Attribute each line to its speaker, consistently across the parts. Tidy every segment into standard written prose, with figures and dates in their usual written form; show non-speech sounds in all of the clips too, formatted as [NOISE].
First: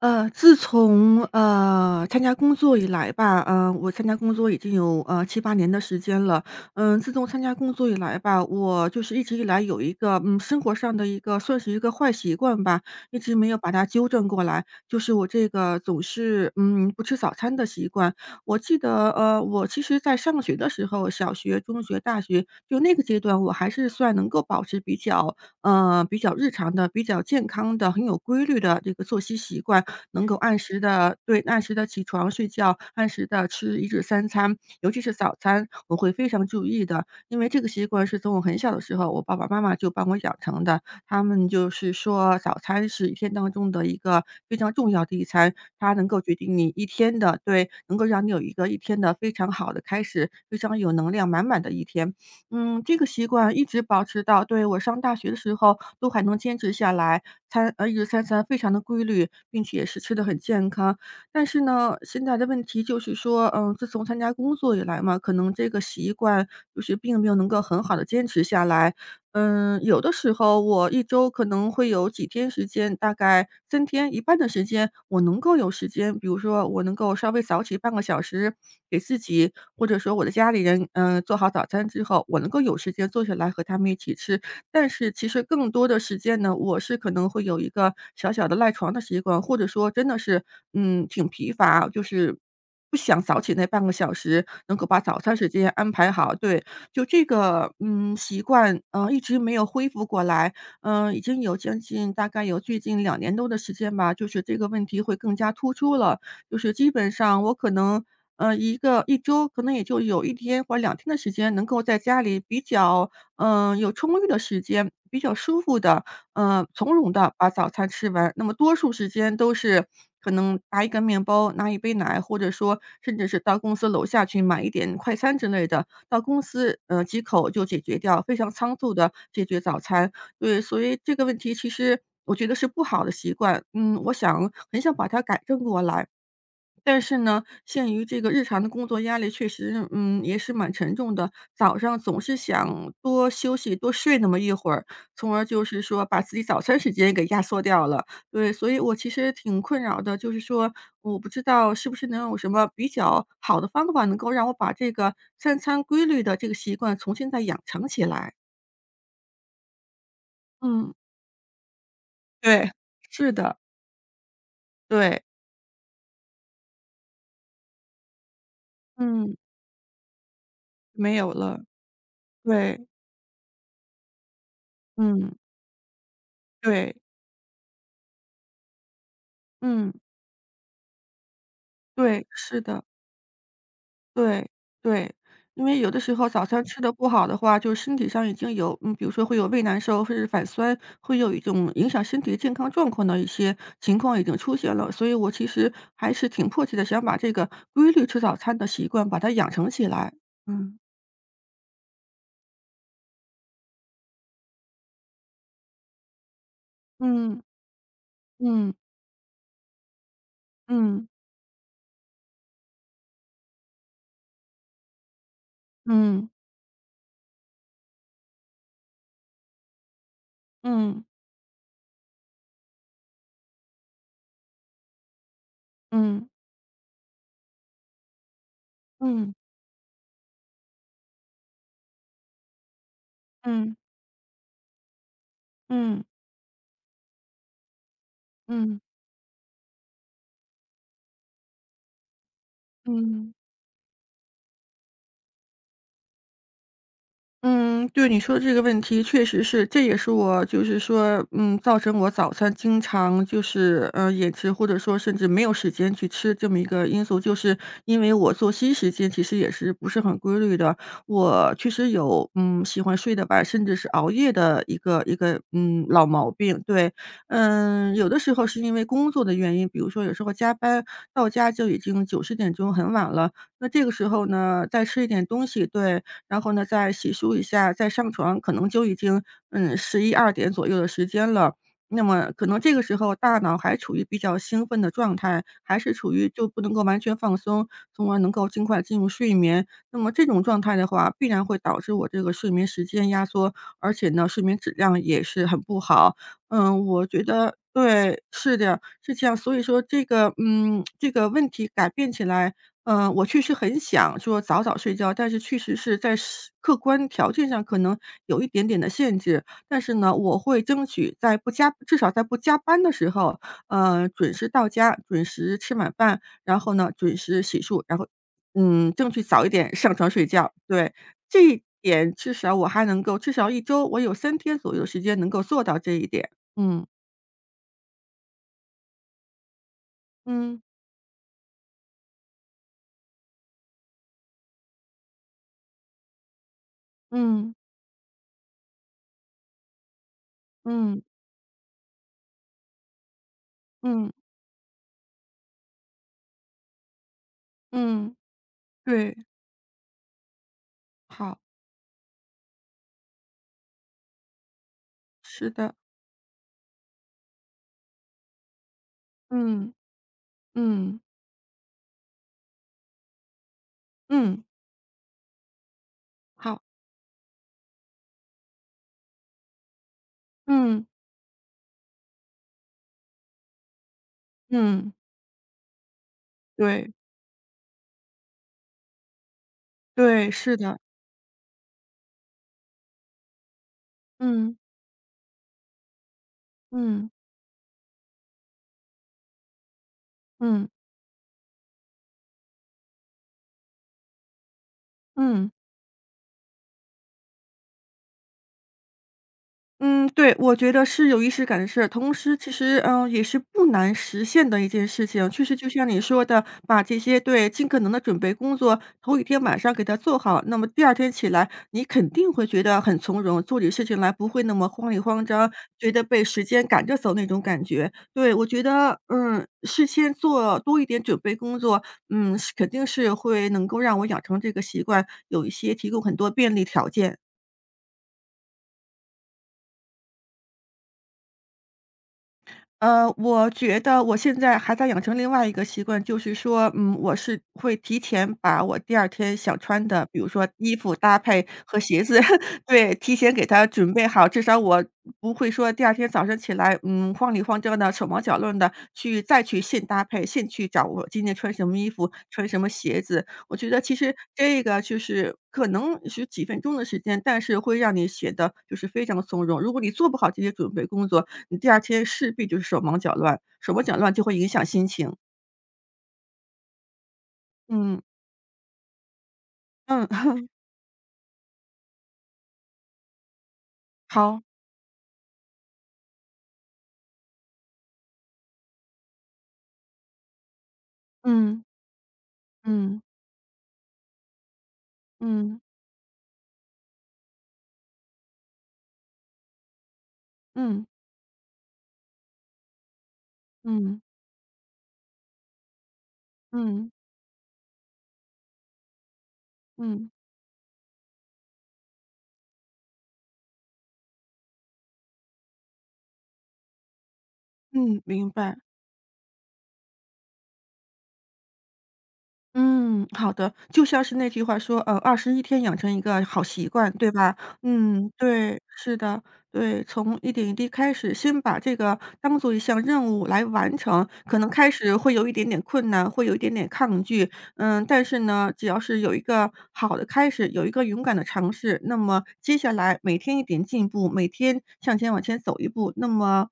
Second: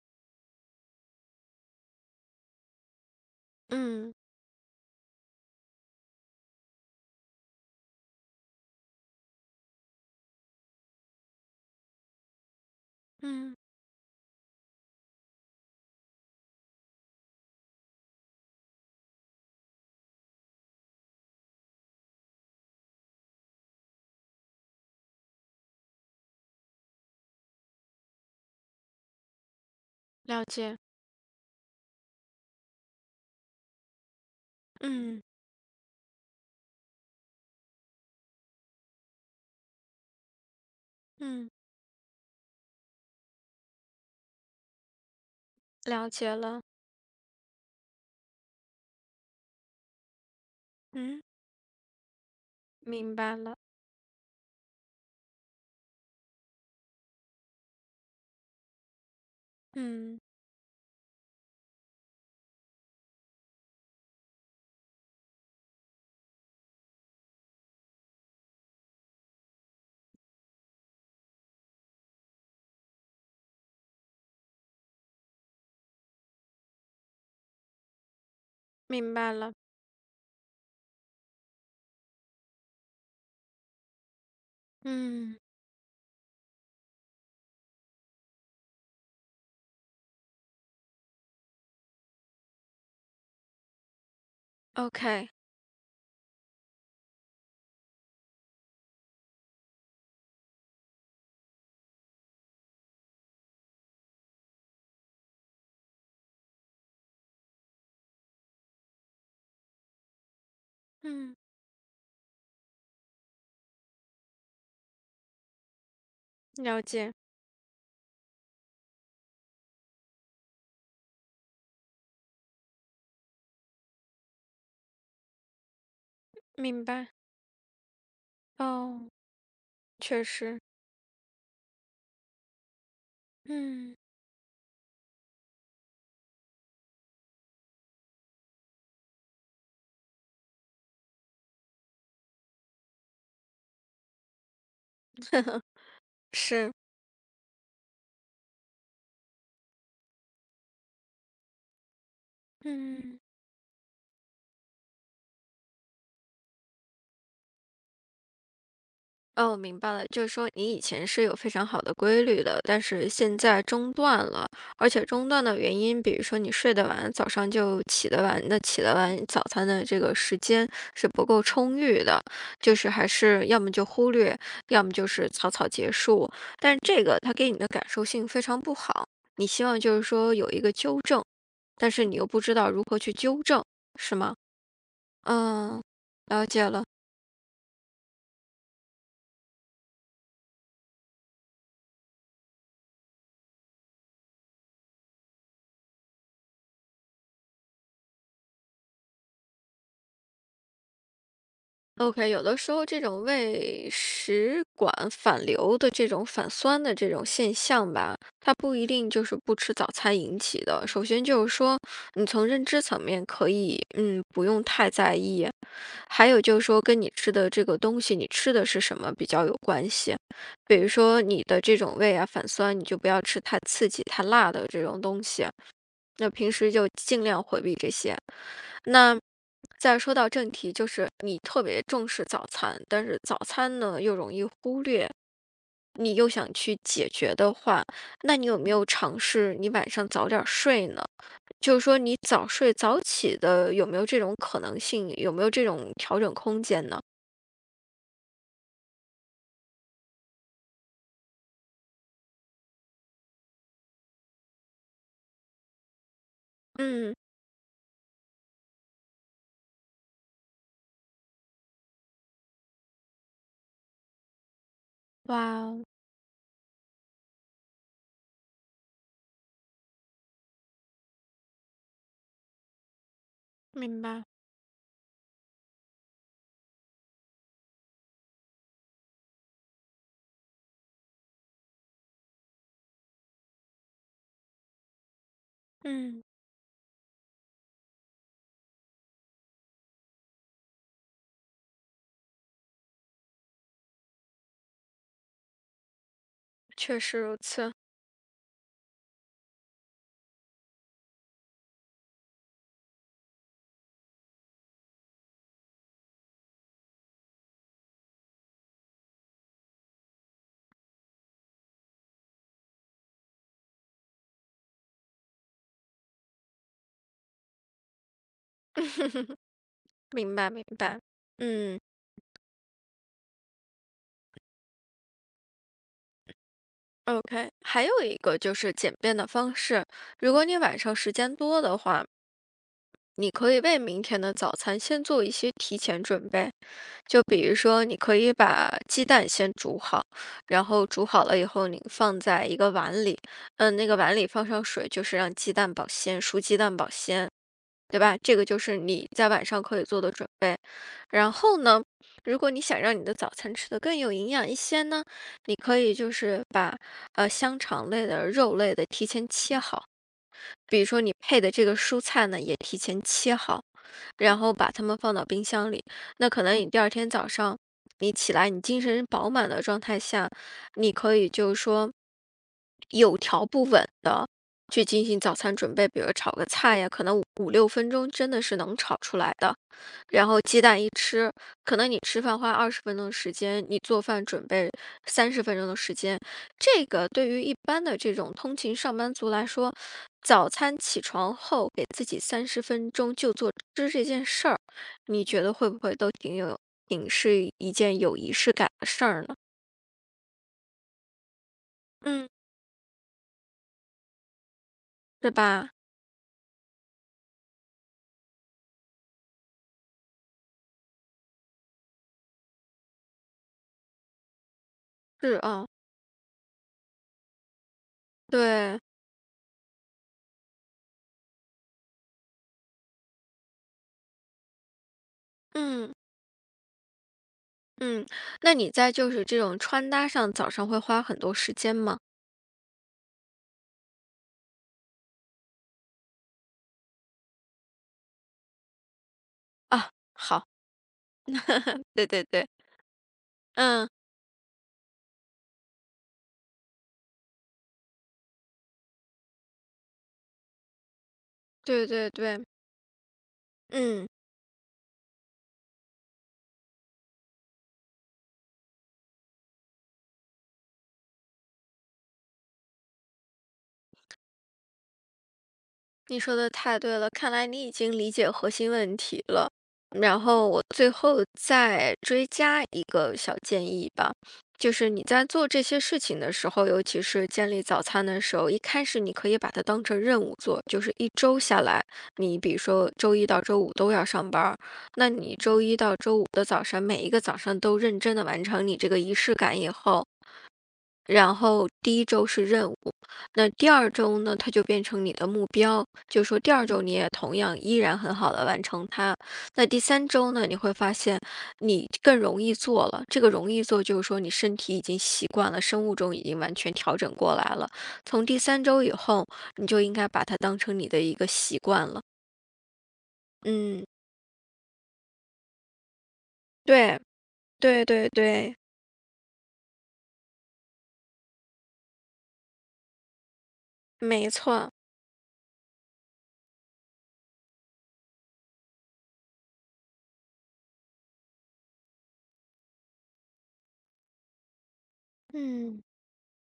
Speaker 1: 自从参加工作以来吧，我参加
Speaker 2: 嗯，
Speaker 1: 工作已经有七八年的时间了。自从参加工作以来吧，我就是一直以来有一个生活上的一个算是一个坏习惯吧，一直没有
Speaker 2: 嗯，
Speaker 1: 把它纠正过来，就是我这个总是不吃早餐的习惯。我记得我其实在上学的时候，小学、中学、大学就那个阶段，我还是算能够保持比较日常的、比较健康的、很有规律的这个作息习惯。能够
Speaker 2: 了
Speaker 1: 按
Speaker 2: 解，
Speaker 1: 时的，对，按时的起床睡觉，按时的吃一日三餐，尤其是
Speaker 2: 嗯，
Speaker 1: 早餐，我会非常注意的。因为这个习惯是从我很小的时候，我爸爸妈妈就帮我养成的。他们
Speaker 2: 嗯，
Speaker 1: 就是说早餐是一天当中的一个非常重要的一餐，它能
Speaker 2: 了
Speaker 1: 够决
Speaker 2: 解
Speaker 1: 定
Speaker 2: 了，
Speaker 1: 你一天的，对，能够让你有一个一天的非常好的开始，非常有能
Speaker 2: 嗯，
Speaker 1: 量满满的一天。这个
Speaker 2: 明
Speaker 1: 习
Speaker 2: 白
Speaker 1: 惯
Speaker 2: 了，
Speaker 1: 一直保持到，对，我上大学的时候都还能坚持下来，一日三餐非常的规律，并且也是吃
Speaker 2: 嗯，
Speaker 1: 的很健康。但是呢，现在的问题就是说，自从参加工作以来嘛，可能这个习惯就是并没有能够很好的坚持下来。有的时候我一周可能会有几天时间，大概三天，一半的时间我能够有时间，比如说我能够稍微早起半个小时，给
Speaker 2: 明
Speaker 1: 自
Speaker 2: 白
Speaker 1: 己
Speaker 2: 了，
Speaker 1: 或者说我的家里人，做好早餐之后，我能够有时间坐下来和他们一起吃。但是其
Speaker 2: 嗯
Speaker 1: 实更多的时间呢，我是可能会有一个小小的赖床的习惯，或者说真的是，挺疲乏，就是不想早起那半个小时，能够把早
Speaker 2: ，OK，
Speaker 1: 餐时间安排好。对，就这个，习惯，一直没有恢复过来。已经有将近大概有最近2年多的时间吧，就是这个问题会更加突出了。就是基本上我可能，一周可能也就有一天或两天的时
Speaker 2: 嗯，
Speaker 1: 间能够在家里比较，有充裕的时间，比较舒服的，
Speaker 2: 了
Speaker 1: 从容
Speaker 2: 解，
Speaker 1: 的把早餐吃完。那么多数时间都是可能拿一个面包，拿一杯奶，或者说甚至是到公司楼下去买一点快餐之类的，到公司，
Speaker 2: 明白，
Speaker 1: 几口就解决掉，非常仓促
Speaker 2: 哦，
Speaker 1: 的解决早餐。
Speaker 2: 确实，
Speaker 1: 对，所以这个问题其实我觉得是不好的习惯，
Speaker 2: 嗯，
Speaker 1: 我想很想把它改正过来。但是呢，限于这个日常的工作压力，确实，也是蛮沉重的。早上总是想多休息、多睡那么一会儿，从而
Speaker 2: [LAUGHS]
Speaker 1: 就是说把自己早
Speaker 2: 是，
Speaker 1: 餐时间给压缩掉了。对，所以我其实挺困扰的，就是说我不知道是不是能有什么比
Speaker 2: 嗯。
Speaker 1: 较好的方法，能够让我把这个三餐规律的这个习惯重新再养成起来。
Speaker 2: 哦，我明白了，就是说你以
Speaker 1: 嗯，
Speaker 2: 前是有非常好的规律的，
Speaker 1: 对，
Speaker 2: 但是
Speaker 1: 是
Speaker 2: 现
Speaker 1: 的，
Speaker 2: 在中断了，而且
Speaker 1: 对，
Speaker 2: 中断的原因，比如说你睡得晚，早上就起得晚，那起得晚，
Speaker 1: 嗯，
Speaker 2: 早餐的这个时间是
Speaker 1: 没
Speaker 2: 不
Speaker 1: 有
Speaker 2: 够
Speaker 1: 了，
Speaker 2: 充裕的，就
Speaker 1: 对，
Speaker 2: 是还是要么就忽略，要么就是
Speaker 1: 嗯，
Speaker 2: 草草结束，但是
Speaker 1: 对。
Speaker 2: 这个它给你的感受性非常不好，你希望
Speaker 1: 嗯，
Speaker 2: 就是说有一个纠正，但是你又
Speaker 1: 对，
Speaker 2: 不知
Speaker 1: 是
Speaker 2: 道
Speaker 1: 的。
Speaker 2: 如何去纠正，是吗？
Speaker 1: 对，对，因为
Speaker 2: 嗯，
Speaker 1: 有的时候早
Speaker 2: 了解
Speaker 1: 餐吃
Speaker 2: 了。
Speaker 1: 的不好的话，就是身体上已经有比如说会有胃难受，甚至反酸，会有一种影响身体健康状况的一些情况已经出现了。所以我其实还是挺迫切的想把这个规律吃早餐的习惯把它养成起来。嗯，
Speaker 2: OK，有的时候这种胃食管反流的这种反酸的这种
Speaker 1: 嗯，
Speaker 2: 现象吧，它
Speaker 1: 嗯，
Speaker 2: 不一定就是不吃早餐引起的。首
Speaker 1: 嗯，
Speaker 2: 先就是说，你从认知层面可以，嗯，不用太在意。还有就是说，跟你吃的这个东西，你吃的是什么比较有关系。比如
Speaker 1: 嗯，
Speaker 2: 说你的这种胃啊反酸，你就不要吃太刺激、太辣的这种东西。
Speaker 1: 嗯，
Speaker 2: 那平时就尽量回避这些。那
Speaker 1: 嗯，嗯，
Speaker 2: 再说到正题，就是你特别重视早餐，但是早
Speaker 1: 嗯，
Speaker 2: 餐呢又容易忽略，
Speaker 1: 嗯，
Speaker 2: 你又想去解决的话，那你有没
Speaker 1: 嗯，嗯
Speaker 2: 有尝试你晚上早点儿睡呢？就是说你早睡早
Speaker 1: 嗯。
Speaker 2: 起的有没有这种可能性？有没有这种调整空间呢？
Speaker 1: 嗯，对你说的这个问题，确实是，这也是我就是说，造成我早餐经常就是延迟，或者说甚至没有时间去吃这么一个因
Speaker 2: 嗯，
Speaker 1: 素，就是因为我作息时间其实也是不是很规律的。我确实有喜欢睡得晚，甚至是熬夜的一个一个
Speaker 2: 哇
Speaker 1: 嗯
Speaker 2: 哦，
Speaker 1: 老毛病。对，有的时候是因为工作的原因，比如说有时候加班到家就已经九十点钟很晚了，那这个
Speaker 2: 明
Speaker 1: 时
Speaker 2: 白，
Speaker 1: 候呢再吃一点东西，对。然后呢，再洗漱一下，再上床，可能就已经，十一二点左右的时间了。那么可能这个时候大脑还处于比较兴奋的状态，还是处
Speaker 2: 嗯，
Speaker 1: 于就不能够完全放松，从而能够尽快进入睡眠。那么这种状态的话，必然会导致我这个睡眠时间压缩，而且呢，睡眠质量也是很不好。
Speaker 2: 确
Speaker 1: 我
Speaker 2: 实
Speaker 1: 觉
Speaker 2: 如
Speaker 1: 得，
Speaker 2: 此，
Speaker 1: 对，是的，是这样。所以说这个问题改变起来，我确实很想说早早睡觉，但是确实是在客观条件上可能有一点点的限制。但是呢，我会争取在不加至少在不加班的时候，准时到家，准时吃晚饭，然后呢，准时洗漱，然后，争取早一点上床睡
Speaker 2: 明白
Speaker 1: 觉。
Speaker 2: 明
Speaker 1: 对，
Speaker 2: 白，
Speaker 1: 这一
Speaker 2: 嗯。
Speaker 1: 点至少我还能够至少一周我有三天左右的时间能够做到这一点。嗯，
Speaker 2: OK，还有一个就是简便的方式，如果你
Speaker 1: 嗯，
Speaker 2: 晚上时间多的话，你可以为明天的早餐先做一些提前准备，就比
Speaker 1: 嗯，
Speaker 2: 如说，你可以把鸡蛋先煮好，然后
Speaker 1: 嗯，
Speaker 2: 煮好了以后，你放在一个碗里，嗯，那个
Speaker 1: 嗯，
Speaker 2: 碗里放上水，就是让鸡蛋保鲜，熟鸡蛋保鲜。对吧？
Speaker 1: 嗯，
Speaker 2: 这个就是你
Speaker 1: 对，
Speaker 2: 在晚上可以做的准备。然
Speaker 1: 好，
Speaker 2: 后呢，如果你想让你的早餐吃得更有营养一些呢，
Speaker 1: 是
Speaker 2: 你
Speaker 1: 的，
Speaker 2: 可以就是把香肠类的、肉类的提前切
Speaker 1: 嗯。
Speaker 2: 好。比如
Speaker 1: 嗯，
Speaker 2: 说你配的这个蔬菜呢，也提前切好，然
Speaker 1: 嗯，
Speaker 2: 后把它们放到冰箱里。那可能
Speaker 1: 好，
Speaker 2: 你第二天早上你起来，你精神饱满的状态下，
Speaker 1: 嗯，
Speaker 2: 你可以就是说有条不紊的去
Speaker 1: 嗯，
Speaker 2: 进行早餐准备，比如炒个菜呀，
Speaker 1: 对，
Speaker 2: 可能五六分钟真的是能炒出来的。然
Speaker 1: 对，
Speaker 2: 后
Speaker 1: 是
Speaker 2: 鸡
Speaker 1: 的，
Speaker 2: 蛋一吃，可能你吃饭花20分钟的时间，你做饭准
Speaker 1: 嗯，
Speaker 2: 备三十分钟的时间，这
Speaker 1: 嗯，
Speaker 2: 个对于一般的这种通勤上班族来说，早
Speaker 1: 嗯，
Speaker 2: 餐起床后给自己三十分钟就做吃这件事儿，你觉
Speaker 1: 嗯。
Speaker 2: 得会不会都挺有，挺是一件有仪式感的事儿呢？
Speaker 1: 嗯，对，我觉得是有仪式感的事。同
Speaker 2: 嗯，
Speaker 1: 时其实，也是不难实现的一件事情。
Speaker 2: 对
Speaker 1: 确实就
Speaker 2: 吧？
Speaker 1: 像你说的，把这些，对，尽可能的准备工作，头一天晚上给它做好，那么第二天起来，你肯定会觉得很从容，做起事情来不会那么慌里慌
Speaker 2: 是
Speaker 1: 张，
Speaker 2: 啊，
Speaker 1: 觉得被时间赶着走那种感觉。对，我觉
Speaker 2: 对，
Speaker 1: 得，事先做多一点准备工作，是肯定是会能够让我养成这个习惯，有一些提
Speaker 2: 嗯
Speaker 1: 供很多便利条件。
Speaker 2: 嗯。那你在就是这种穿搭上，早上会花很多时间吗？
Speaker 1: 我觉得我现在还在养成另外一个习惯，就是说，我是会提前把我第二天想穿
Speaker 2: 啊，
Speaker 1: 的，比如说
Speaker 2: 好，
Speaker 1: 衣服搭配和
Speaker 2: [LAUGHS]
Speaker 1: 鞋
Speaker 2: 对
Speaker 1: 子，
Speaker 2: 对对，
Speaker 1: [LAUGHS] 对，提前给它
Speaker 2: 嗯，
Speaker 1: 准备好，至少我不会说第二天早上起来，慌里慌张的、手忙脚乱的再去现搭配，现去找我今天穿什么
Speaker 2: 对
Speaker 1: 衣
Speaker 2: 对
Speaker 1: 服、
Speaker 2: 对，
Speaker 1: 穿什么鞋子。我觉得其
Speaker 2: 嗯。
Speaker 1: 实这个就是可能是几分钟的时间，但是会让你显得就是非常从容。如果你做不好这些准备工作，你第二天势必就是手忙脚乱，手忙脚乱就会影响心情。
Speaker 2: 你说的太对了，看来你已经
Speaker 1: 嗯，
Speaker 2: 理解核心问题了。
Speaker 1: 嗯，
Speaker 2: 然
Speaker 1: [LAUGHS]
Speaker 2: 后我最后再追加一个小建议吧，
Speaker 1: 好，
Speaker 2: 就是你在做这些事情的时候，尤其是建立早餐的时候，一开始你可以把它当成任务做，就是一周下
Speaker 1: 嗯，
Speaker 2: 来，你比如说
Speaker 1: 嗯，
Speaker 2: 周一到周五都要上班儿，那你
Speaker 1: 嗯，
Speaker 2: 周一到周五的早上，每一个早上都认真的完成你这个仪式感以后，
Speaker 1: 嗯，
Speaker 2: 然后第一周是任务，那第二
Speaker 1: 嗯，
Speaker 2: 周呢，它就变成你的目标，就是说第二周
Speaker 1: 嗯，嗯，
Speaker 2: 你也同样依然很好的完成它。那第三
Speaker 1: 嗯
Speaker 2: 周呢，你会发现你更容易做了，这个容易做就是说你身体已经习惯了，生物钟已经完全调整过来了。
Speaker 1: 嗯，
Speaker 2: 从
Speaker 1: 明
Speaker 2: 第
Speaker 1: 白。
Speaker 2: 三周以后，你就应该把它当成你的一个习惯了。
Speaker 1: 嗯，好的，就
Speaker 2: 嗯，
Speaker 1: 像是那句话说，21天养成一个好习惯，
Speaker 2: 对
Speaker 1: 对吧？
Speaker 2: 对
Speaker 1: 嗯，
Speaker 2: 对对，
Speaker 1: 对，是的，对，从一点一滴开始，先把这个当做一项任务来完成，
Speaker 2: 没
Speaker 1: 可能开
Speaker 2: 错，
Speaker 1: 始会有一点点困难，会有一点点抗拒，但是呢，只要是有一个好的开始，有一个勇敢的尝试，那么接下来每天一点进步，每天向前走一
Speaker 2: 嗯。
Speaker 1: 步，那么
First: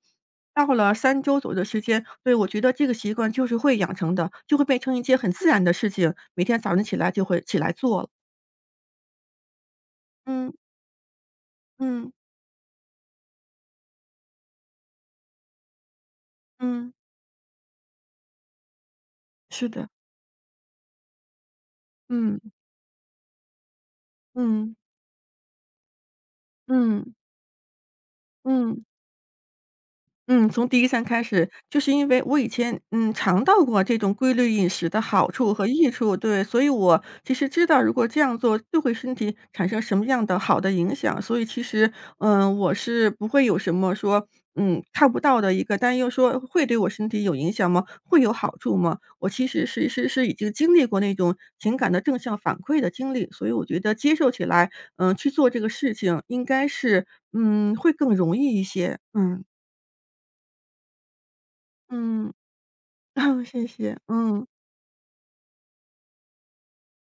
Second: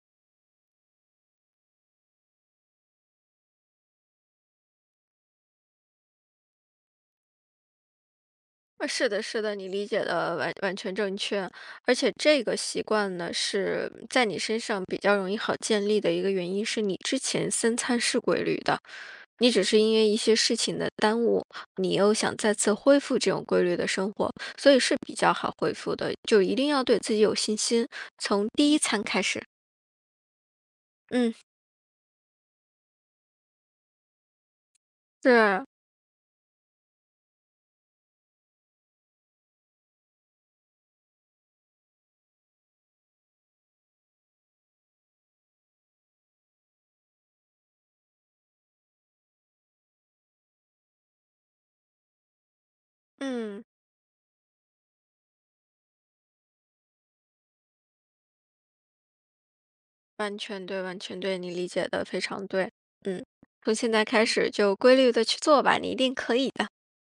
Speaker 1: 到了3周左右的时间，对，我觉得这个习惯就是会养成的，就会变成一件很自然的事情，每天早晨起来就会起来做了。
Speaker 2: 是的，是的，你理解的
Speaker 1: 嗯，
Speaker 2: 完完全正确，而
Speaker 1: 嗯，
Speaker 2: 且这个习惯呢，是在你身上比较容易好建立的一个原因，是
Speaker 1: 嗯，
Speaker 2: 你之前三餐是规律的，你只
Speaker 1: 是
Speaker 2: 是
Speaker 1: 的，
Speaker 2: 因为一些事情的耽误，你又想
Speaker 1: 嗯，
Speaker 2: 再次恢复这种规律的生活，所
Speaker 1: 嗯，
Speaker 2: 以是比较好恢复的，就一定要对
Speaker 1: 嗯，
Speaker 2: 自己有信心，从第一
Speaker 1: 嗯。
Speaker 2: 餐开始。
Speaker 1: 嗯，从第一餐开
Speaker 2: 嗯，
Speaker 1: 始，就是因为我以前，尝到过这种规律饮食的好处
Speaker 2: 是，
Speaker 1: 和益处，对，所以我其实知道如果这样做对会身体产生什么样的好的影响，所以其实，我是不会有什么说，看不到的一个担忧，说会对我身体有影响吗？会有好处吗？我其实是已经经历过那种情感的正向反馈的经历，所以
Speaker 2: 嗯，
Speaker 1: 我觉得接受起来，去做这个事情应该是，会更容易一些，嗯
Speaker 2: 完全对，完全对，你理解的非
Speaker 1: 嗯。
Speaker 2: 常对，
Speaker 1: [LAUGHS]
Speaker 2: 嗯，
Speaker 1: 哦，谢
Speaker 2: 从现
Speaker 1: 谢，
Speaker 2: 在开
Speaker 1: 嗯，
Speaker 2: 始就规律的去做吧，你一定可以的，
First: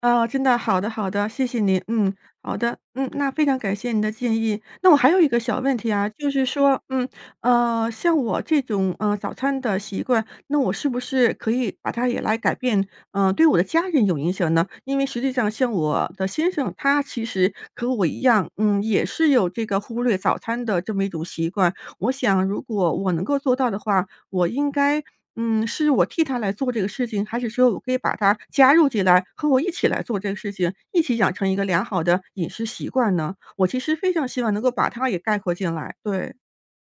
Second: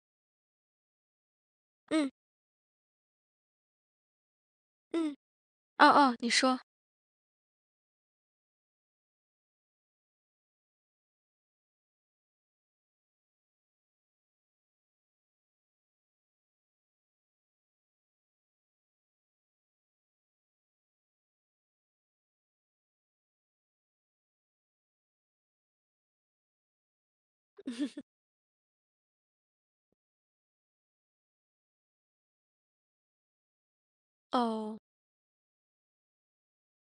Speaker 1: 啊，真的，好的好的，谢谢您，
Speaker 2: 嗯。
Speaker 1: 嗯，好的，那非常感谢您的建议。那我还
Speaker 2: 嗯，
Speaker 1: 有一个小问
Speaker 2: 哦
Speaker 1: 题啊，
Speaker 2: 哦，
Speaker 1: 就
Speaker 2: 你
Speaker 1: 是
Speaker 2: 说，
Speaker 1: 说，像我这种，早餐的习惯，那我是不是可以把它也来改变，对我的家人有影响呢？因为实际上像我的先生，他其实和我一样，也是有这个忽略早餐的这么一种习惯。我想如果我能够做到的话，我应该，是我替他来做这个事情，还是说我可以把他加入进来，和我一起来做这个事情，一起养成一个良好的饮食习惯呢？我其实非常希望能够
Speaker 2: 哦。
Speaker 1: 把他也概括进来，对，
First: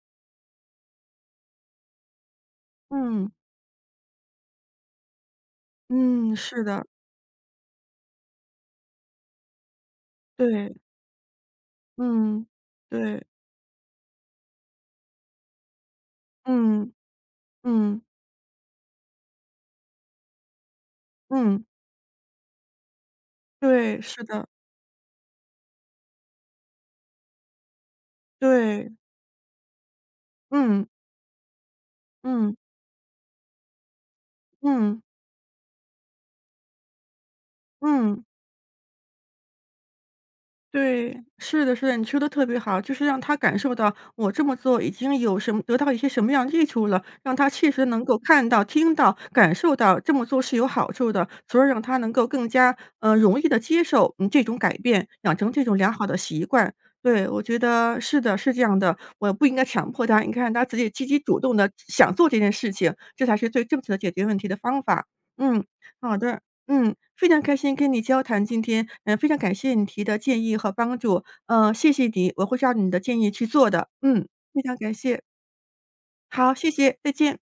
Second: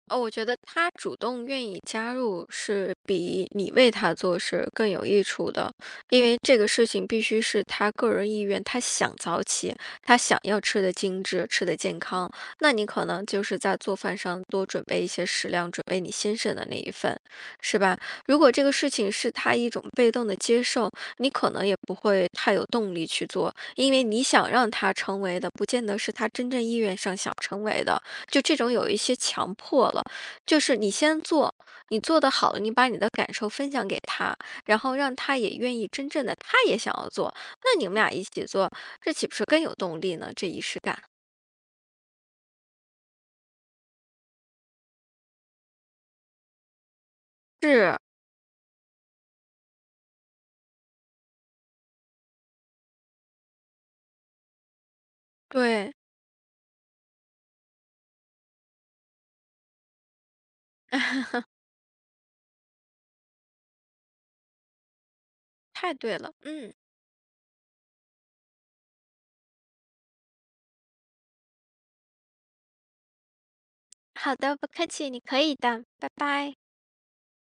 Speaker 2: 哦，我觉得他主动愿意加入是
Speaker 1: 嗯，
Speaker 2: 比你为他做事更有益处的，因
Speaker 1: 嗯，
Speaker 2: 为这
Speaker 1: 是
Speaker 2: 个
Speaker 1: 的，
Speaker 2: 事情必须是他个人意愿，他想早起，他想要
Speaker 1: 对，
Speaker 2: 吃的精致，吃的健康，
Speaker 1: 嗯，
Speaker 2: 那你可
Speaker 1: 对，
Speaker 2: 能就是在做饭上多准备一些食量，准备你先生的那
Speaker 1: 嗯，
Speaker 2: 一份，是吧？
Speaker 1: 嗯，
Speaker 2: 如果这个事情是他一种被动的接受，你可
Speaker 1: 嗯，
Speaker 2: 能也不会太有动力去做，因
Speaker 1: 对，
Speaker 2: 为你
Speaker 1: 是的，
Speaker 2: 想让他成为的，不见得是他真正意愿上想成为的。就这种有
Speaker 1: 对，
Speaker 2: 一些强迫了，就是
Speaker 1: 嗯，
Speaker 2: 你先做，你做的好
Speaker 1: 嗯，
Speaker 2: 了，你把你的感受分享给他，然后
Speaker 1: 嗯，
Speaker 2: 让他也愿意真正的，他也想要做，那你们俩
Speaker 1: 嗯。
Speaker 2: 一起做，这岂不是更有动力呢？这仪式感，
Speaker 1: 对，是的是的，你说的特别好，就是让他感受到我这么做已经有什么得到一些什么样的益处了，让他确实
Speaker 2: 是，
Speaker 1: 能够看到、听到、感受到这么做是有好处的，从而让他能够更加，容易的接受，这种改变，养成这种良
Speaker 2: 对，
Speaker 1: 好的习惯。对，我觉得是的，是这样的，我不应该强迫他，你看他自己积极主动的想做这件事情，这才是最正确的解决问题的方法。嗯，
Speaker 2: 太
Speaker 1: 好
Speaker 2: 对了，
Speaker 1: 的。
Speaker 2: 嗯嗯，
Speaker 1: 非常开心跟你交谈今天，非常感谢你提的建议和帮助，谢谢你，我会照你的建议去做的，
Speaker 2: 好的，
Speaker 1: 非
Speaker 2: 不
Speaker 1: 常
Speaker 2: 客
Speaker 1: 感
Speaker 2: 气，你
Speaker 1: 谢，
Speaker 2: 可以的，拜
Speaker 1: 好，
Speaker 2: 拜。
Speaker 1: 谢谢，再见。